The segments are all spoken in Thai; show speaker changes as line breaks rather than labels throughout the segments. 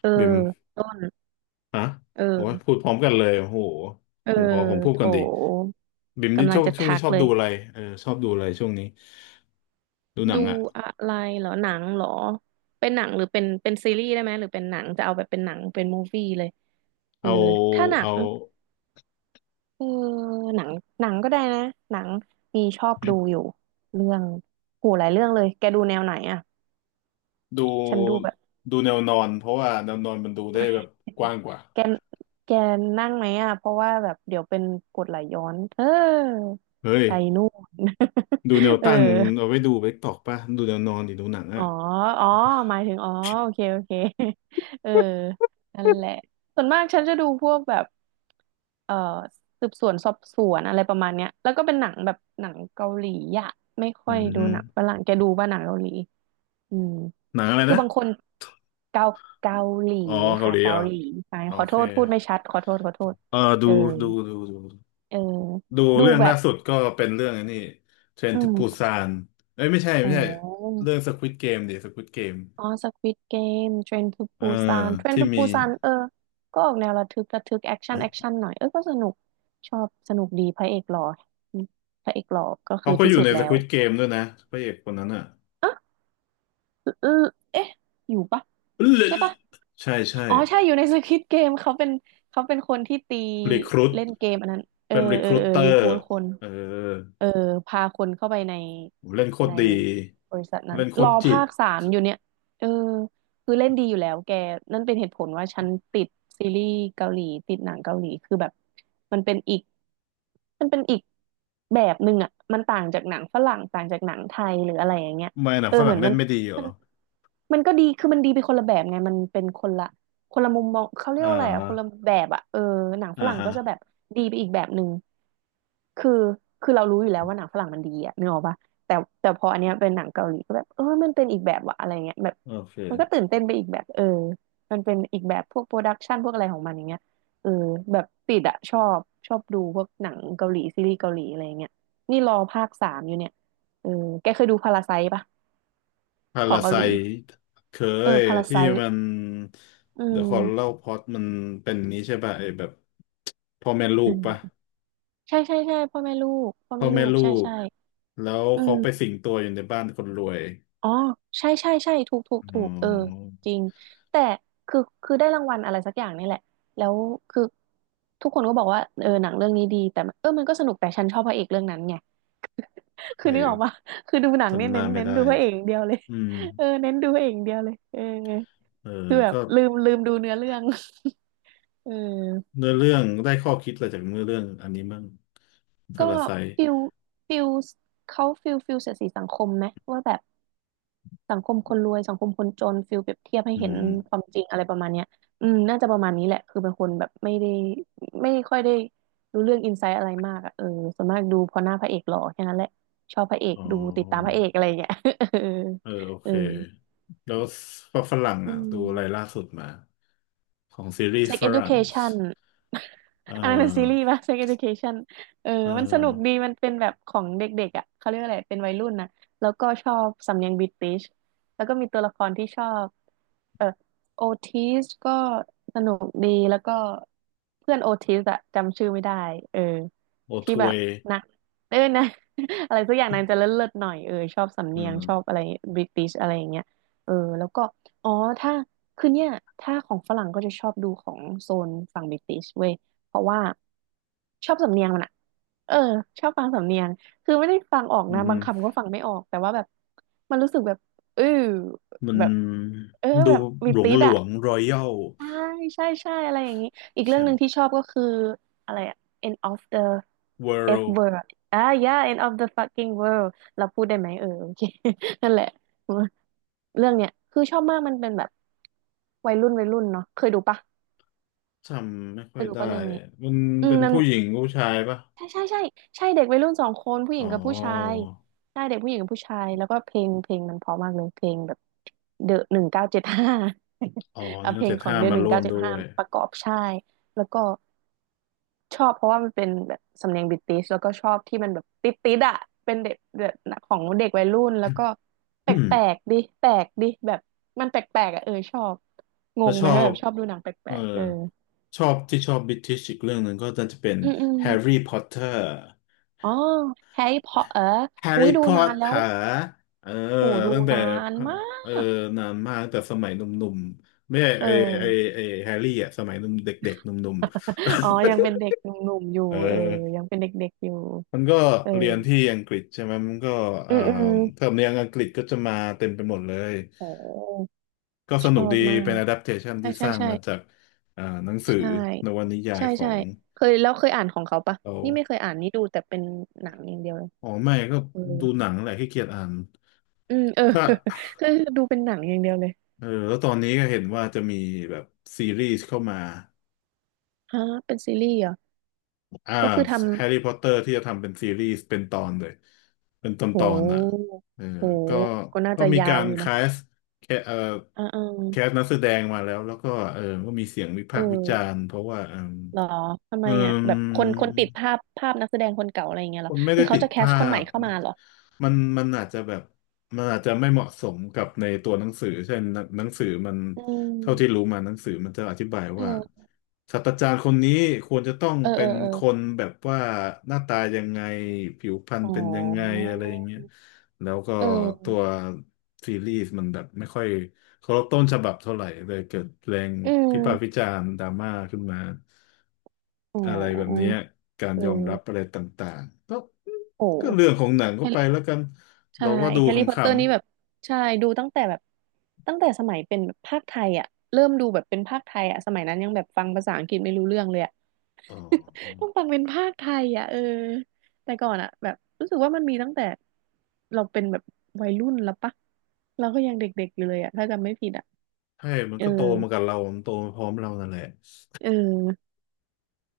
เออ
บิม
ต้น
ฮะโอ้ย
เออ
พูดพร้อมกันเลยโอ้โห
เออ
ผมขอผมพูด
โถ
ก่อนดีบิมนี่
กำลั
ช
ง
อบ
จะ
ช่วงนี้
ทัก
ชอบ
เล
ดู
ย
อะไรเออชอบดูอะไรช่วงนี้ ดูหนั
ดู
งอ่ะ
อะไรเหรอหนังเหรอเป็นหนังหรือเป็นซีรีส์ได้ไหมหรือเป็นหนังจะเอาแบบเป็นหนังเป็นมูฟวี่เลยเออ
เอา
ถ้าหนั
เอา
งเออหนังหนังก็ได้นะหนังมีชอบดูอยู่เรื่องโหหลายเรื่องเลยแกดูแนวไหนอ่ะ
ดู
ฉันดูแบบ
ดูแนวนอนเพราะว่าแนวนอนมันดูได้แบ บกว้างกว่า
แกแกนั่งไหมอ่ะเพราะว่าแบบเดี๋ยวเป็นกรดไหลย้อนเออ
เฮ้ย
ไปนู่น
ดูแนว
เออ
ตั้งเอาไว้ดูไปตอกป่ะดูแนวนอนดิดูหนัง
อ๋
อ่ะ
อ อ๋อหมายถึง อ๋อ โอเค โอเค เออนั่นแหละส่วนมากฉันจะดูพวกแบบเอ่อสืบสวนสอบสวนอะไรประมาณเนี้ยแล้วก็เป็นหนังแบบหนังเกาหลีอะไม่ค่
อื
อยดูหนังฝ
ม
รั่งแกดูป่ะหนังเกาหลี อืม
หนังอะไร
คือ
นะ
บางคนเกาเกาหลี
อ๋อเกา
ค่ะ
หลี
เกา
เหรอ
หลีไป
โอ
ขอโท
เค
ษพูดไม่ชัดขอโทษขอโทษ
เออ
เออ
ดูดูดู
เออ
ดู
ดู
เรื่อง
แบ
ล่า
บ
สุดก็เป็นเรื่องอันนี้เทรน
อื
ทูปู
ม
ซานเอ้ยไม่ใช่
อ๋
ไม่ใช่
อ
เรื่องสควิดเกมดิสควิดเกม
อ๋อสควิดเกมเทรนทู
เออ
ปูซานเทรน
ที่
ทู
มี
ปูซานเออก็ออกแนวระทึกระทึกแอคชั่นแอคชั่นหน่อยเออก็สนุกชอบสนุกดีพระเอกหล่ออืมพระเอกหล่อก็คื
เขา
อ
ก็
ที่
อยู่
สุด
ในส
แล้
ค
ว
วิดเกมด้วยนะพระเอกคนนั้นอ่ะ
เออเอ๊ะอยู่ปะใช่ปะ
ใช่ใช่
อ๋อใช่อยู่ในสควิดเกมเขาเป็นเขาเป็นคนที่ตี
รีครูท
เล่นเกมอันนั้นเออ
เป็นรี
เอ
ค
อ
รู
เออ
เตอ
รี
ร์
คูดคน
เออ
เออพาคนเข้าไปใน
เล่นโคต
ใน
รดี
บริษัทนั้น
เล่นโค
ร
ต
อ
รจิ
ภา
ต
คสามอยู่เนี่ยเออคือเล่นดีอยู่แล้วแกนั่นเป็นเหตุผลว่าฉันติดซีรีส์เกาหลีติดหนังเกาหลีคือแบบมันเป็นอีกมันเป็นอีกแบบหนึ่งอ่ะมันต่างจากหนังฝรั่งต่างจากหนังไทยหรืออะไรอย่างเงี้ย
ไม่หนัง
เออ
ฝ
เห
รั่
มื
ง
อน
เล่
มั
น
น
ไม่ดีเหรอ
มันก็ดีคือมันดีไปคนละแบบไงมันเป็นคนละคนละมุมมองเขาเรีย
อ่า
กว่าอะไรอะคนละ
ฮะ
แบบอะเออหนังฝ
อ่า
รั่ง
ฮะ
ก็จะแบบดีไปอีกแบบหนึ่งคือคือเรารู้อยู่แล้วว่าหนังฝรั่งมันดีอะนึกออกปะแต่แต่พออันเนี้ยเป็นหนังเกาหลีก็แบบเออมันเป็นอีกแบบวะอะไรเงี้ยแบบ
โอเค
มันก็ตื่นเต้นไปอีกแบบเออมันเป็นอีกแบบพวกโปรดักชันพวกอะไรของมันอย่างเงี้ยเออแบบติดอะชอบชอบดูพวกหนังเกาหลีซีรีส์เกาหลีอะไรเงี้ยนี่รอภาคสามอยู่เนี่ยเออแกเคยดูพาราไซต์ปะ
พา
ขอ
รา
ง
ไซ
เกาหลี
เค
เออ
ย
พาราไซ
ที่มัน
อื
เดี๋ยวขอลเล่า
ม
พอตมันเป็นนี้ใช่ป่ะไอ้แบบพ่อแม่ลูก
อื
ป่ะ
มใช่ใช่ใช่พ่อแม่ลูกพ่อ
พ่อ
แม่ลู
แม่
ก
ลู
ใช่
ก
ใช่
แล้ว
อื
เขาไปสิ
ม
งตัวอยู่ในบ้านคนรวย
อ๋อใช่ใช่ใช่ถูกถูก
อ๋
ถูกเออ
อ
จริงแต่คือคือได้รางวัลอะไรสักอย่างนี่แหละแล้วคือทุกคนก็บอกว่าเออหนังเรื่องนี้ดีแต่มันเออมันก็สนุกแต่ฉันชอบพระเอกเรื่องนั้นไง
ใค
คือนึกออกปะ
ร
คือดูหนังเนี่
จำ
ย
หน้า
เน้น
ไม่
เน้น
ได้
ดูพระเอกอย่างเดียวเลย
อืม
เออเน้นดูพระเอกอย่างเดียวเลยเออ
เออ
คือแบบ
ก็
ลืมลืมดูเนื้อเรื่อง เออ
เนื้อเรื่องได้ข้อคิดอะไรจากเนื้อเรื่องอันนี้มั่งพา
ก็
ราไซ
ฟิลฟิลเขาฟิลฟิลเสียดสีสังคมไหมว่าแบบ สังคมคนรวยสังคมคนจนฟิลเปรียบเทียบให้
อื
เห็น
ม
ความจริงอะไรประมาณเนี้ยอืมน่าจะประมาณนี้แหละคือเป็นคนแบบไม่ได้ไม่ค่อยได้รู้เรื่องอินไซต์อะไรมากอ่ะเออส่วนมากดูเพอหน้าพระเอกหล่อแค่นั้นแหละชอบพระเอก
อ๋อ
ดูติดตามพระเอกอะไรอย่างเงี้ย เออ
เออโอ
เอ
เค
อ
แล้วฝรั่ง
อื
อ่ะดู
ม
อะไรล่าสุดมาของซีรีส์
Sex
ฝรั่ง
Education
เอ
อันนั้นเป็นซีรีส์
อ
ป่ะ Sex Education เออ
เออ
มันสนุกดี มันเป็นแบบของเด็กๆอ่ะ เขาเรียกอะไร เป็นวัยรุ่นนะแล้วก็ชอบสำเนียงบริติชแล้วก็มีตัวละครที่ชอบเออโอทิสก็สนุกดีแล้วก็เพื่อนโอทิสอะจำชื่อไม่ได้เออ
โอท
ที่แบ
ว
บ
ย
นะเออนะ อะไรสักอย่างนางจะเลิศๆหน่อยเออชอบสำ
เอ
เนียงชอบ
อ
อะไรบริติชอะไรอย่างเงี้ยเออ แล้วก็อ๋อถ้า คือเนี่ยถ้าของฝรั่งก็จะชอบดูของโซนฝั่งบริติชเว้ย เพราะว่าชอบสำเนียงมันอะเออชอบฟังสำเนียง คือไม่ได้ฟังออก
อืม
นะ
ฮึ
บางคำก็ฟังไม่ออกแต่ว่าแบบมันรู้สึกแบบเออ
มัน
แบบเออ
ดู
แบบมี
หลวง
ติด
หล
อะ
วงรอยัล
ใช่ใช่ใช่อะไรอย่างนี้อีกเรื่
ใช่
องห
ไหม
นึ่งที่ชอบก็คืออะไรอะ end of the
เวิ
F
ลด์
word อ่า yeah end of the fucking world เราพูดได้ไหมเออโอเค นั่นแหละเรื่องเนี้ยคือชอบมากมันเป็นแบบวัยรุ่นวัยรุ่นเนาะเคยดูปะ
จำไม่ค่
เค
อย
ยดู
ได้
ปะเรื่องนี้
มัน
อืม
เป็น
มัน
ผู้หญิงผู้ชายปะ
ใช่ใช่ใช่ใช่เด็กวัยรุ่นสองคนผู้หญิ
อ๋
งกับผู้ชาย
อ
ใช่เด็กผู้หญิงกับผู้ชายแล้วก็เพลงเพลงมันเพราะมากเลยเพลงแบบเดอะ1975
อ๋อ
เอา
นั่น
เพ
ก็
ลง
เจ็ด
ของ
ห้า
เดอะ
มา
หนึ่ง
ร่ว
เก้า
ม
เจ็ด
ด้ว
ห้า
ย
ประกอบใช่แล้วก็ชอบเพราะว่ามันเป็นแบบสำเนียงบริติชแล้วก็ชอบที่มันแบบติดติดอะเป็นเด็กแบบของเด็กวัยรุ่นแล้วก็ แป
อืม
ลกๆดิแปลกดิแบบมันแปลกๆอะเออชอบง
แล้ว
ง
ช
ไหม
อ
แบ
บ
บชอบดูหนังแป
เอ
ล
อ
กๆเออ
ชอบที่ชอบบิ i ิชอีกเรื่องหนึ่งก็น่าจะเป็น
อืมอืม
แฮร์รี่พอตเตอร์
อ๋อแฮร์รี่พอตเตอร์
แฮร์
อุ้ย
รี่
ดู
พอ
นา
ต
น
เต
แล้ว
อร์เออ
โหดู
ตั้งแต่
นานมา
เออ
ก
นานมากตั้งแต่สมัยหนุ่มๆไม่ใช่
เอ
ไอไอ
อ
ไอแฮร์รี่อ่ะสมัยหนุ่มเด็กๆหนุ่ม
อ๋อยัง
ๆ
เป็นเด็กหนุ่มๆอ ยู่
เอ
เออยั
อ
งเป็นเด็กๆอยู่
มันก็
เออ
เรียนที่อังกฤษใช่ไหมมันก็
อื
เอ่อ
มอืม
เทอมเนียงอังกฤษก็จะมาเต็มไปหมดเลย
โห
ก็ส
ช
นุ
อ
กดี
บมา
เป็น
ก
adaptation
ใช่
ที่ส
ใช่
ร้างมาจา
ใช่
กหนังสือ
ใช่
นวนิยาย
ใช่
ขอ
ใช่
ง
เคยอ่านของเขาปะ
เรา
นี่ไม่เคยอ่านนี่ดูแต่เป็นหนังอย่างเดียวเลย
อ๋อไม่ก็
เออ
ดูหนังแหละขี้เกียจอ่าน
อืมเออ
ถ้า
คือดูเป็นหนังอย่างเดียวเลย
เออแล้วตอนนี้ก็เห็นว่าจะมีแบบซีรีส์เข้ามา
ฮะเป็นซีรีส์เหรอ
อ่า
ก็คือทำ
แฮร์รี่พอตเตอร์ที่จะทำเป็นซีรีส์เป็นตอนเลย เป็นตอน
โ
ตอนอ่ะ
ห
เออ
โห
ก็
ก็น่าจะ
มี
ยา
กา
ว
ร
อยู่นะ
สแคเอ่อ
อ่า
แคสนั
ๆ
กแสดงมาแล้วแล้วก็เออก็มีเสียงวิ
เอ
พา
อ
กษ์วิจารณ์เพราะว่าเอม
หรอทำไม
เอ
อ่ะ
ม
แบบคนติดภาพนักแสดงคนเก่าอะไรอย่างเงี้ย
ค
เหรอ
นไม่
คื
ได้
อเขา
ติด
จะแค
ภ
สค
า
นใหม่
พ
เข้ามาเหรอ
มันอาจจะแบบมันอาจจะไม่เหมาะสมกับในตัวหนังสือเช่นหนังสือมัน
อื
เท่าที่รู้
ม
มาหนังสือมันจะอธิบายว่า
เออ
ศาสตราจารย์คนนี้ควรจะต้อง
เออ
เป็
เออ
น
เออ
คนแบบว่าหน้าตายังไงผิวพรรณ
อ๋อ
เป็นยังไงอะไรอย่างเงี้ยแล้วก็
เอ
ตัว
อ
ซีรีส์มันแบบไม่ค่อยเคารพต้นฉบับเท่าไหร่เลยเกิดแรง
อื
พิพากษ์วิ
ม
จารณ์ดราม่าขึ้นมา
อ๋อ
อะไรแบบเนี้ยการ
เ
ยอมรับ
ออ
อะไรต่างๆก็
โอ้
ก็เรื่องของหนังก็
แฮ
ไปแล้
ร์
วกัน
ใช่
เราก็ดู
แฮร์
ข
รี่พอต
ำ
เตอร์นี่แบบใช่ดูตั้งแต่แบบตั้งแต่สมัยเป็นแบบภาคไทยอ่ะเริ่มดูแบบเป็นภาคไทยอ่ะสมัยนั้นยังแบบฟังภาษาอังกฤษไม่รู้เรื่องเลยอะ
ๆอ๋อ
ต้องฟังเป็นภาคไทยอ่ะเออแต่ก่อนอ่ะแบบรู้สึกว่ามันมีตั้งแต่เราเป็นแบบวัยรุ่นแล้วปะเราก็ยังเด็กๆอยู่เลยอ่ะถ้าจำไม่ผิดอ่ะ
ใช่มัน
เออ
ก็โตมากับเรา มันโตมาพร้อมเรานั่นแหละ
เออ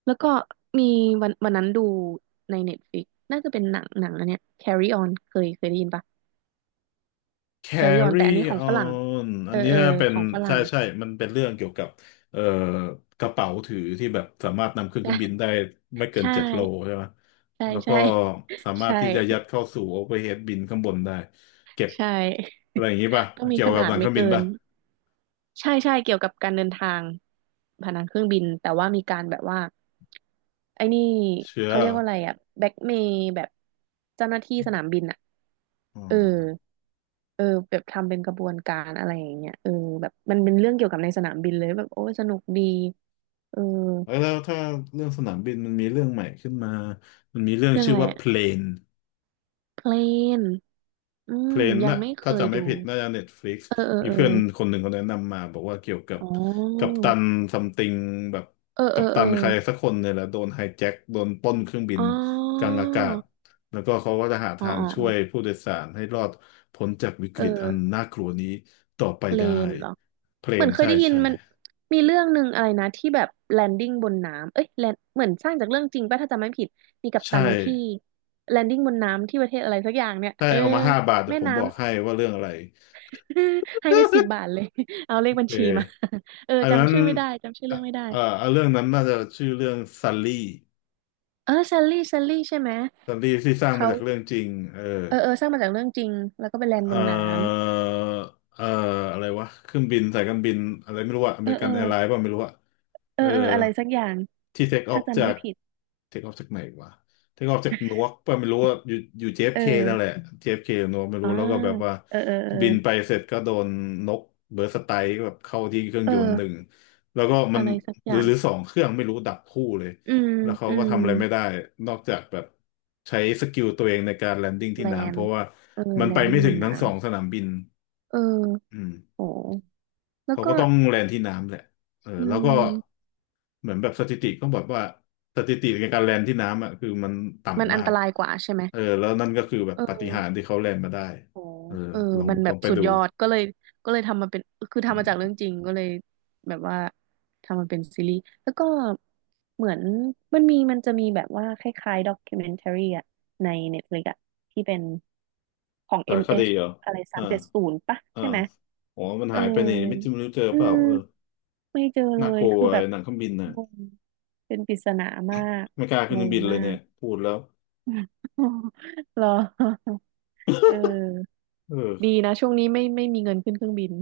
แล้วก็มีวันนั้นดูในเน็ตฟ i ิกน่าจะเป็นหนังอันเนี้ย Carry On เคยได้ยินปะ Carry On
Carry
แต่อันนี้ของฝรั่ง
on
เอ
อัน
อ
นี้
เออ
น่าเป็
ข
น
องฝ
ใช่
รั่ง
ใช่มันเป็นเรื่องเกี่ยวกับเอ่อกระเป๋าถือที่แบบสามารถนำขึ้นเครื่องบินได้ไม่ เกิ
ใช
น7 โล
่
ใช่ไหม
ใช่
แล้วก็
ใช่
สามาร
ใช่
ถที่จะยัดเข้าสู่ overhead bin ข้างบนได้เก็บ
ใช่
อะ
ใช่
ไรอย่างนี้ป่ะ
ต้องมี
เกี่ย
ข
วกับ
นา
ห
ด
ลังเค
ไม่
รื่องบิน
เกิน
ป่ะ
ใช่ใช่เกี่ยวกับการเดินทางผ่านทางเครื่องบินแต่ว่ามีการแบบว่าไอ้นี่
เชื้อ
เขาเรีย
เห
ก
รอ
ว่าอะไรอะแบ็กเมย์แบบเจ้าหน้าที่สนามบินอะ
อ๋อ
เออเออแบบทำเป็นกระบวนการอะไรอย่างเงี้ยเออแบบมันเป็นเรื่องเกี่ยวกับในสนามบินเลยแบบโอ้ยสนุกดีเออ
แล้วถ้าเรื่องสนามบินมันมีเรื่องใหม่ขึ้นมามันมีเรื่อง
เรื่อง
ชื่
อะ
อ
ไร
ว่า
อะ
plane
เพลนอื
เพ
ม
ลน
ยัง
น่ะ
ไม่เค
ถ้า
ย
จำไม่
ดู
ผิดน่าจะเน็ตฟลิกซ์
เออเออ
มี
เออ
เพื่อนคนหนึ่งเขาแนะนำมาบอกว่าเกี่ยวกับ
อ๋อ
กัปตันซัมติงแบบ
เออ
กั
เออ
ปตั
เออ
นใครสักคนเนี่ยแหละโดนไฮแจ็คโดนปล้นเครื่องบิน
อ๋
กลา
อ
งอากาศแล้วก็เขาก็จะหา
อ๋อ
ทาง
อ๋อ
ช่
อ๋
วย
อ
ผู้โดยสารให้รอดพ้นจากวิก
เอ
ฤ
อ
ตอันน่ากลัวนี้ต่อไป
เพล
ได้
นเหรอ
เพล
เหมือ
น
นเคย
ใช่
ได้ยิน
ใช่
มันมีเรื่องหนึ่งอะไรนะที่แบบแลนดิ้งบนน้ำเอ้ยแลนเหมือนสร้างจากเรื่องจริงป่ะถ้าจำไม่ผิดมีกัป
ใช่
ตันที่แลนดิ้งบนน้ำที่ประเทศอะไรสักอย่างเนี่ย
ใช่
เออ
เอามา5 บาทแต่
แม่
ผมบ
น้ำ
อกให้ว่าเรื่องอะไร
ให้ไปสิบ บาทเลยเอาเล
โอ
ขบัญ
เค
ชีมา เออ
อันนั้
จำ
น
ชื่อไม่ได้จำชื่อ
เอ่ะ
เรื่องไม่ได้
เอ่อเรื่องนั้นน่าจะชื่อเรื่องซัลลี่
เออซัลลี่ซัลลี่ใช่ไหม
ซีรีส์ที่สร้างมา
เขา
จากเรื่องจริงเออ
เออเออสร้างมาจากเรื่องจริงแล้วก็ไปแลน
เอ
บนน้
อเอออะไรวะเครื่องบินสายการบินอะไรไม่รู้อะอ
ำเอ
เม
อ
ริกั
เอ
น
อ
แอร์ไลน์ป่ะไม่รู้อะ
เอ
เอ
อ
อ
เอออะไรสักอย่าง
ที่เทคออ
ถ้า
ฟ
จำ
จา
ไม่
ก
ผิด
เทคออฟจากไหนวะเทคออฟจากนวกป่ะไม่รู้ว่าอยู่
เอ
JFK นั่นแหละ
อ
JFK หรือนวกไม่
อ่า
รู้แล้วก็แบบว่า
เออเออเออ
บินไปเสร็จก็โดนนกเบิร์สไตร์แบบเข้าที่เครื่อง
เอ
ยน
อ
ต์หนึ่งแล้วก็มั
อะ
น
ไรสัก
ห
อ
รือ
ย่าง
หรือสองเครื่องไม่รู้ดับคู่เลย
อืม
แล้วเขา
อื
ก็
ม
ทำอะไรไม่ได้นอกจากแบบใช้สกิลตัวเองในการแลนดิ้งที่
แล
น้ำเพ
น
ราะว่า
เออ
มัน
แล
ไป
นดิ้
ไม่
งบ
ถึ
น
งทั้
น้
งสองสนามบิน
ำ เออ
อืม
โหแล้ว
เขา
ก็
ก็ต้องแลนที่น้ำแหละเออ
อื
แล้วก็
ม
เหมือนแบบสถิติก็บอกว่าสถิติในการแลนที่น้ำอ่ะคือมัน
มัน
ต่ำ
อั
มา
นต
ก
รายกว่าใช่ไหม
เออแล้วนั่นก็คือแบบ
เออ
ปาฏิหาริย์ที่เขาแลนมาได้
โห
เออ
เออ
ลอง
มันแบ
ลอ
บ
งไป
สุด
ดู
ยอด ก็เลย ก็เลยทำมาเป็น คือทำมาจากเรื่องจริงก็เลย แบบว่า ทำมาเป็นซีรีส์แล้วก็ เหมือนมันมีมันจะมีแบบว่าคล้ายๆด็อก m ิ n เมนทรีอะ ใน Netflix อะ ที่เป็น ของ
สารคดี
MH อม
เหรอ
เอชอะไรสา
อ่า
มเจ็ดศูนย์ปะ
อ่า
ใช่ไหม
อ๋อมัน
เออ
หายไปนี่ไม่จริงไม่รู้เจอ
อื
เปล่า
ม
เออ
ไม่เจอเล
น่า
ย
กลัว
คือแบ
ไอ้
บ
หนังเครื่องบินน่ะ
งง เป็นปริศนามาก
ไม่กล้าขึ้
ง
นเครื่อง
ง
บินเล
มา
ยเนี่
ก
ยพูดแล้ว
เหรอเออ
เอ
ดี
อ
นะช่วงนี้ไม่ไม่มีเงินขึ้นเครื่องบิน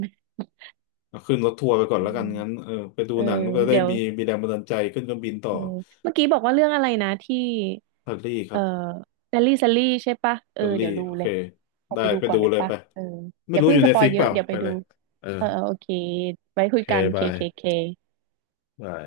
เอาขึ้นรถทัวร์ไปก่อน
เอ
แล้วกันงั้น
อ
เออไปดู
เออ
หนังก็จะได้
เดี๋ยว
มีแรงบันดาลใจขึ้นเครื่องบินต่อ
เออเมื่อกี้บอกว่าเรื่องอะไรนะที่
อิตาลีค
เอ
รั
อ
บ
แซลลี่แซลลี่ใช่ปะ
อิ
เออ
ตาลี
เดี๋ยวดู
โอ
เล
เค
ยขอ
ได้
ไปดู
ไป
ก่อน
ดู
เดี๋ยว
เลย
ปะ
ไป
เอออ
ไม่
ย่า
รู้
เพิ่
อ
ง
ยู่
ส
ใน
ปอ
ฟิ
ย
ก
เย
เป
อะ
ล่า
เดี๋ยวไป
ไป
ดู
เลยเออ
เออเออโอเคไว้
โอ
คุย
เค
กันเค
บา
เค
ย
เค
บาย